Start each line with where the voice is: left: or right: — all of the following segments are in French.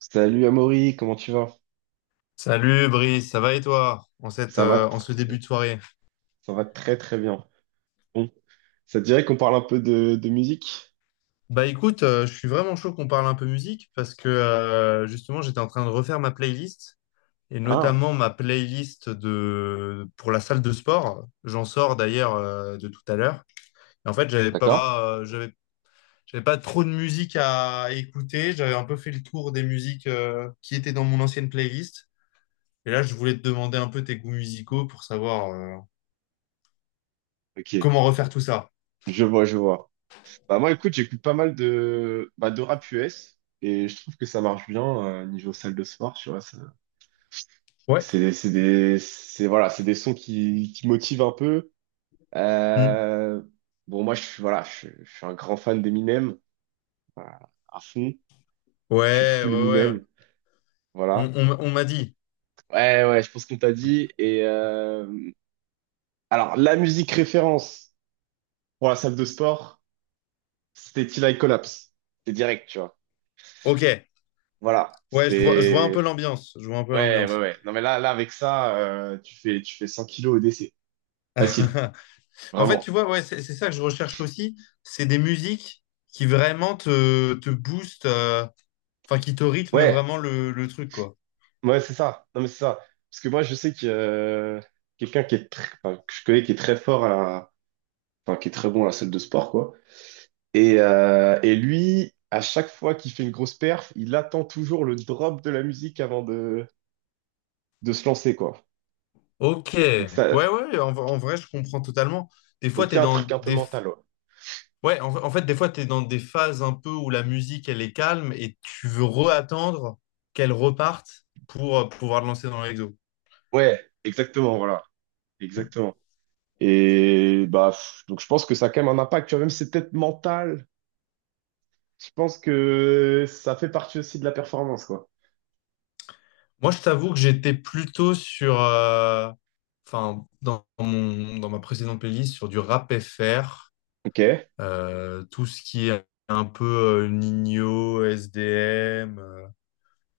right: Salut Amaury, comment tu vas?
left: Salut Brice, ça va et toi en
right: Ça va,
left: en ce début de soirée?
right: ça va très très bien. Bon, ça te dirait qu'on parle un peu de musique?
left: Bah écoute, je suis vraiment chaud qu'on parle un peu musique parce que justement j'étais en train de refaire ma playlist et
right: Ah,
left: notamment ma playlist de pour la salle de sport. J'en sors d'ailleurs de tout à l'heure. En fait,
right: d'accord.
left: j'avais pas trop de musique à écouter. J'avais un peu fait le tour des musiques qui étaient dans mon ancienne playlist. Et là, je voulais te demander un peu tes goûts musicaux pour savoir
right: Ok,
left: comment refaire tout ça.
right: je vois, je vois. Bah moi écoute, j'écoute pas mal de rap US et je trouve que ça marche bien niveau salle de sport, tu vois.
left: Ouais.
right: C'est voilà, c'est des sons qui motivent un peu.
left: Hmm.
right: Euh, bon moi je suis voilà, je suis un grand fan d'Eminem, voilà, à fond. Je suis
left: Ouais,
right: full
left: ouais, ouais.
right: Eminem, voilà.
left: On m'a dit.
right: Ouais, ouais, je pense qu'on t'a dit. Et, alors, la musique référence pour la salle de sport, c'était Till I Collapse. C'est direct, tu vois.
left: Ok.
right: Voilà.
left: Ouais, je vois un peu
right: C'est.
left: l'ambiance. Je vois un peu
right: Ouais, ouais,
left: l'ambiance.
right: ouais. Non, mais là avec ça, tu fais 100 kilos au décès. Facile.
left: En fait,
right: Vraiment.
left: tu vois, ouais, c'est ça que je recherche aussi. C'est des musiques qui vraiment te boostent, enfin, qui te rythment
right: Ouais,
left: vraiment le truc, quoi.
right: ouais, c'est ça. Non, mais c'est ça. Parce que moi, je sais que quelqu'un qui est enfin, que je connais qui est très fort à la, enfin, qui est très bon à la salle de sport, quoi. Et lui, à chaque fois qu'il fait une grosse perf, il attend toujours le drop de la musique avant de se lancer, quoi.
left: Ok.
right: Donc
left: Ouais,
right: ça,
left: ouais, en vrai, je comprends totalement. Des fois,
right: donc il y
left: t'es
right: a un truc
left: dans
right: un peu
left: des,
right: mental. Ouais,
left: Ouais, en fait, des fois, tu es dans des phases un peu où la musique, elle est calme et tu veux reattendre qu'elle reparte pour pouvoir le lancer dans l'exo.
right: ouais, exactement, voilà.
left: Mm.
right: Exactement. Et bah, donc je pense que ça a quand même un impact, tu vois, même si c'est peut-être mental, je pense que ça fait partie aussi de la performance, quoi.
left: Moi, je t'avoue que j'étais plutôt sur, enfin, dans ma précédente playlist, sur du rap FR,
right: Ok,
left: tout ce qui est un peu Ninho, SDM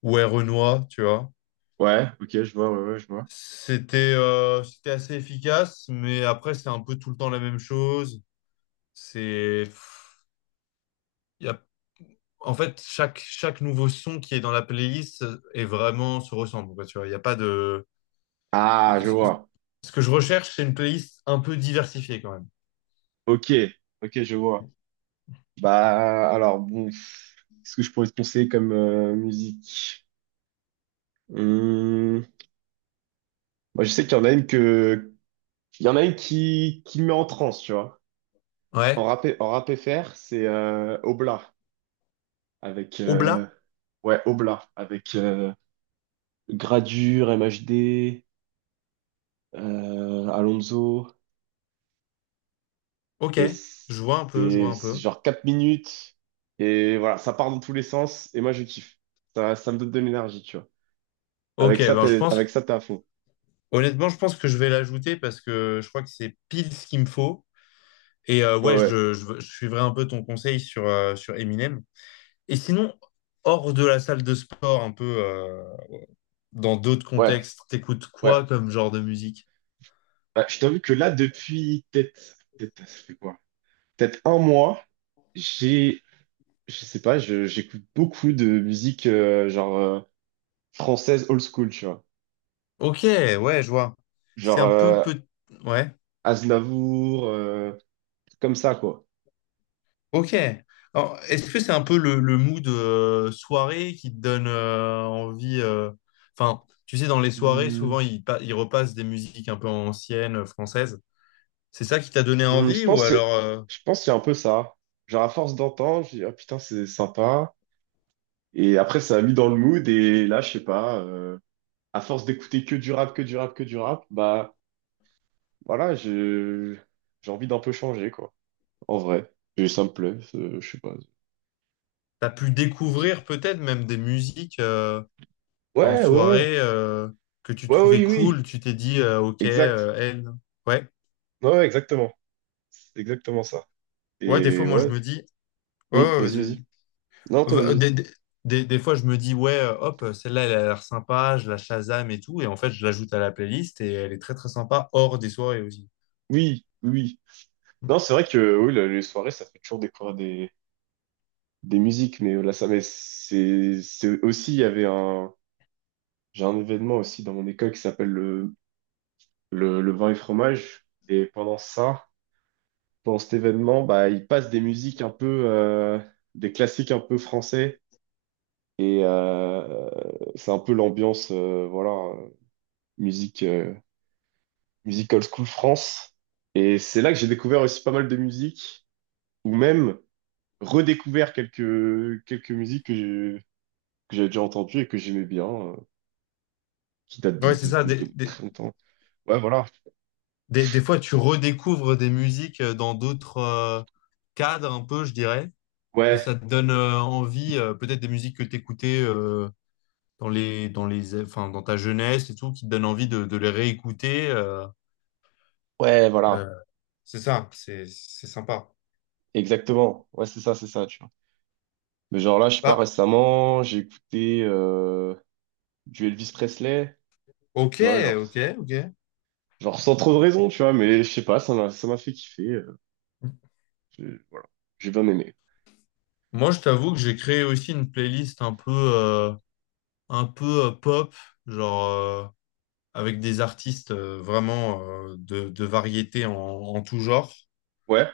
left: ou Renoir, tu vois.
right: ouais, ok, je vois, ouais, ouais, je vois.
left: C'était assez efficace, mais après, c'est un peu tout le temps la même chose. C'est, en fait, chaque nouveau son qui est dans la playlist est vraiment se ressemble, quoi, tu vois, il n'y a pas de.
right: Ah, je vois.
left: Ce que je recherche, c'est une playlist un peu diversifiée quand même.
right: Ok, ok, je vois. Bah, alors, bon, qu'est-ce que je pourrais te conseiller comme musique? Hum, moi, je sais qu'il y en a une qui me met en transe, tu vois.
left: Ouais.
right: En rap FR, c'est Obla, avec
left: Oblat?
right: ouais, Oblak avec Gradure, MHD, Alonso,
left: Ok.
right: et
left: Je vois un peu, je vois
right: c'est
left: un
right: c'est
left: peu.
right: genre 4 minutes, et voilà, ça part dans tous les sens et moi je kiffe. Ça me donne de l'énergie, tu vois.
left: Ok, ben je
right: Avec
left: pense,
right: ça t'es à fond.
left: honnêtement, je pense que je vais l'ajouter parce que je crois que c'est pile ce qu'il me faut. Et
right: Ouais, ouais,
left: je suivrai un peu ton conseil sur Eminem. Et sinon, hors de la salle de sport, un peu dans d'autres
right: ouais,
left: contextes, t'écoutes
right: ouais.
left: quoi comme genre de musique?
right: Bah, je t'avoue que là depuis peut-être ça fait quoi, peut-être 1 mois, j'ai je sais pas je j'écoute beaucoup de musique française old school, tu vois.
left: Ok, ouais, je vois. C'est
right: Genre
left: un peu peut... Ouais,
right: Aznavour, comme ça, quoi.
left: ok. Alors, est-ce que c'est un peu le mood soirée qui te donne envie enfin, tu sais, dans les soirées,
right: Hmm.
left: souvent, ils repassent des musiques un peu anciennes, françaises. C'est ça qui t'a donné
right: Hum, je
left: envie ou
right: pense, que-
left: alors
right: je pense qu'il y un peu ça. Genre, à force d'entendre, je dis, ah putain, c'est sympa. Et après, ça a mis dans le mood. Et là, je sais pas, à force d'écouter que du rap, que du rap, que du rap, bah voilà, j'ai envie d'un peu changer, quoi. En vrai. Et ça me plaît, je sais pas.
left: t'as pu
right: Je kiffe.
left: découvrir peut-être même des musiques en
right: Ouais, ouais, ouais.
left: soirée que tu
right: Ouais,
left: trouvais
right: oui,
left: cool,
right: oui.
left: tu t'es dit, ok,
right: Exact.
left: elle. Ouais,
right: Ouais, ouais, exactement. C'est exactement ça.
left: ouais, des fois,
right: Et
left: moi, je
right: ouais.
left: me dis, ouais, ouais,
right: Vas-y, vas-y.
left: vas-y.
right: Non, toi,
left: Euh,
right: vas-y.
left: Des, des, des fois, je me dis, ouais, hop, celle-là, elle a l'air sympa, je la Shazam et tout. Et en fait, je l'ajoute à la playlist et elle est très, très sympa hors des soirées aussi.
right: Oui, oui.
left: Mm.
right: Non, c'est vrai que oui, les soirées, ça fait toujours découvrir des musiques, mais c'est aussi, il y avait un, j'ai un événement aussi dans mon école qui s'appelle le vin et fromage, et pendant ça, pendant cet événement, bah, ils passent des musiques un peu, des classiques un peu français, et c'est un peu l'ambiance, voilà, musique, euh, musique old school France, et c'est là que j'ai découvert aussi pas mal de musiques, ou même redécouvert quelques musiques que j'avais déjà entendu et que j'aimais bien, qui date de,
left: Ouais, c'est
right: de,
left: ça.
right: de, de très longtemps. Ouais, voilà.
left: Des fois, tu redécouvres des musiques dans d'autres cadres, un peu, je dirais. Et
right: Ouais,
left: ça te donne envie, peut-être des musiques que tu écoutais enfin, dans ta jeunesse et tout, qui te donnent envie de les réécouter.
right: ouais, voilà.
left: Euh, c'est ça, c'est sympa.
right: Exactement. Ouais, c'est ça, tu vois. Mais genre là, je sais pas,
left: Bah,
right: récemment, j'ai écouté du Elvis Presley,
left: ok,
right: tu vois, genre,
left: ok, ok.
right: genre sans trop de raison, tu vois, mais je sais pas, ça m'a fait kiffer. Je- voilà, j'ai bien aimé.
left: Moi, je t'avoue que j'ai créé aussi une playlist un peu pop, genre euh, avec des artistes vraiment de variété en tout genre.
right: Ouais.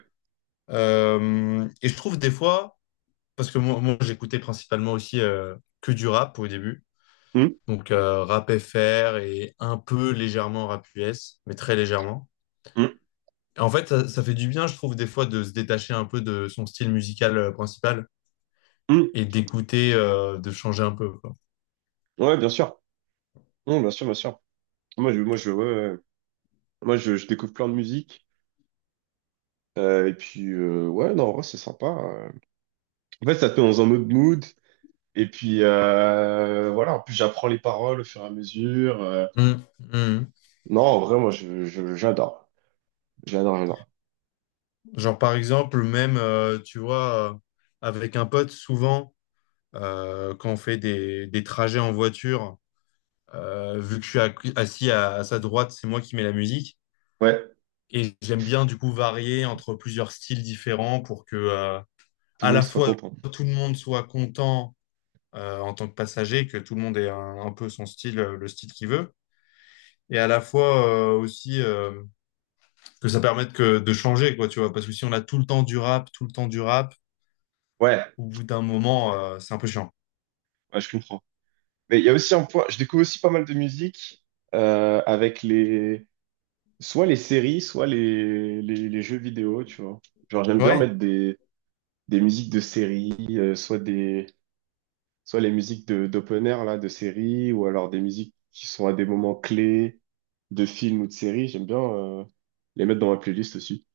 left: Et je trouve des fois, parce que moi, j'écoutais principalement aussi que du rap au début,
right: Hum,
left: donc rap FR et un peu légèrement rap US, mais très légèrement.
right: hum,
left: Et en fait, ça fait du bien, je trouve, des fois de se détacher un peu de son style musical principal
right: hum.
left: et d'écouter, de changer un peu, quoi.
right: Ouais, bien sûr. Bien sûr, bien sûr. Ouais, ouais. Je découvre plein de musique. Ouais, non, en vrai, c'est sympa. En fait, ça te met dans un autre mood. Et puis voilà, en plus j'apprends les paroles au fur et à mesure.
left: Mm, mm.
right: Non, en vrai, j'adore. J'adore, j'adore.
left: Genre, par exemple, même, tu vois, avec un pote, souvent, quand on fait des trajets en voiture, vu que je suis assis à sa droite, c'est moi qui mets la musique.
right: Ouais,
left: Et j'aime bien, du coup, varier entre plusieurs styles différents pour que,
right: tout le
left: à
right: monde
left: la
right: soit
left: fois,
right: content.
left: tout le monde soit content, en tant que passager, que tout le monde ait un peu son style, le style qu'il veut. Et à la fois, aussi, que ça de changer, quoi, tu vois. Parce que si on a tout le temps du rap, tout le temps du rap,
right: Ouais,
left: au bout d'un moment, c'est un peu chiant.
right: ouais, je comprends. Mais il y a aussi un point, je découvre aussi pas mal de musique avec les, soit les séries, soit les jeux vidéo, tu vois. Genre j'aime bien
left: Ouais,
right: mettre des musiques de séries, soit les musiques de d'open air là de séries, ou alors des musiques qui sont à des moments clés de films ou de séries. J'aime bien les mettre dans ma playlist aussi.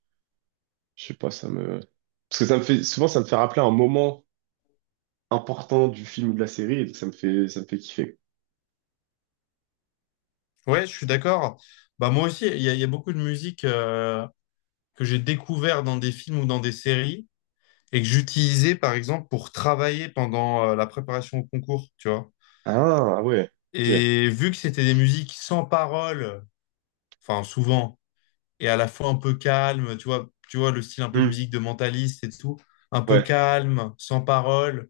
right: Je sais pas, ça me parce que ça me fait souvent, ça me fait rappeler un moment important du film ou de la série, et donc ça me fait kiffer.
left: ouais, je suis d'accord. Bah moi aussi, il y a beaucoup de musique que j'ai découvert dans des films ou dans des séries et que j'utilisais par exemple pour travailler pendant la préparation au concours, tu vois.
right: Ah, ah ouais. Ok.
left: Et vu que c'était des musiques sans parole, enfin souvent, et à la fois un peu calme, tu vois le style un peu
right: Hmm.
left: musique de mentaliste et tout, un peu
right: Ouais,
left: calme, sans parole,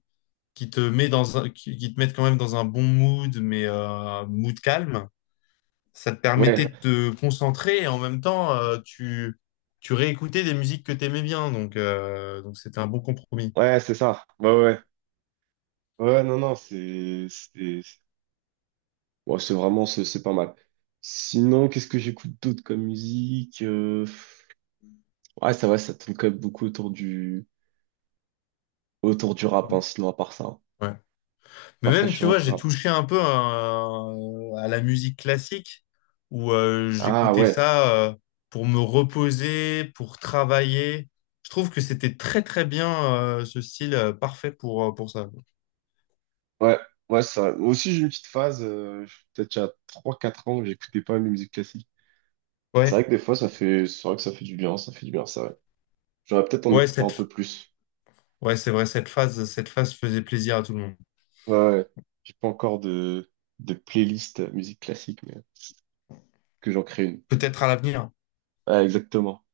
left: qui te met qui te met quand même dans un bon mood, mais mood calme. Ça te permettait
right: ouais,
left: de te concentrer et en même temps, tu réécoutais des musiques que tu aimais bien. Donc c'était un bon compromis.
right: ouais, c'est ça. Ouais, ouais, ouais, ouais, non, non, ouais, c'est vraiment, c'est pas mal. Sinon, qu'est-ce que j'écoute d'autre comme musique? Ouais, ça va, ça tourne quand même beaucoup autour du rap, hein,
left: Mm.
right: sinon, à part ça, hein.
left: Ouais. Mais
right: À part ça, je
left: même,
right: suis
left: tu
right: vraiment
left: vois,
right: full
left: j'ai
right: rap.
left: touché un peu à la musique classique où
right: Ah
left: j'écoutais
right: ouais,
left: ça pour me reposer, pour travailler. Je trouve que c'était très très bien ce style parfait pour ça.
right: ouais, ouais, ça. Moi aussi, j'ai une petite phase, peut-être il y a 3-4 ans, que j'écoutais pas la musique classique. C'est vrai
left: Ouais,
right: que des fois, c'est vrai que ça fait du bien, ça fait du bien, ça, ouais. J'aurais peut-être en
left: ouais,
right: écouter un peu
left: cette...
right: plus.
left: ouais, c'est vrai, cette phase faisait plaisir à tout le monde.
right: Ouais, ouais. J'ai pas encore de playlist musique classique, mais que j'en crée une.
left: Peut-être à l'avenir.
right: Ouais, exactement.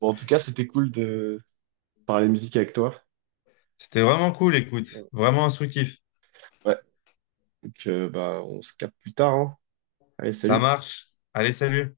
right: Bon, en tout cas, c'était cool de parler musique avec toi.
left: C'était vraiment cool, écoute, vraiment instructif.
right: Ouais, donc, on se capte plus tard, hein. Allez,
left: Ça
right: salut.
left: marche. Allez, salut.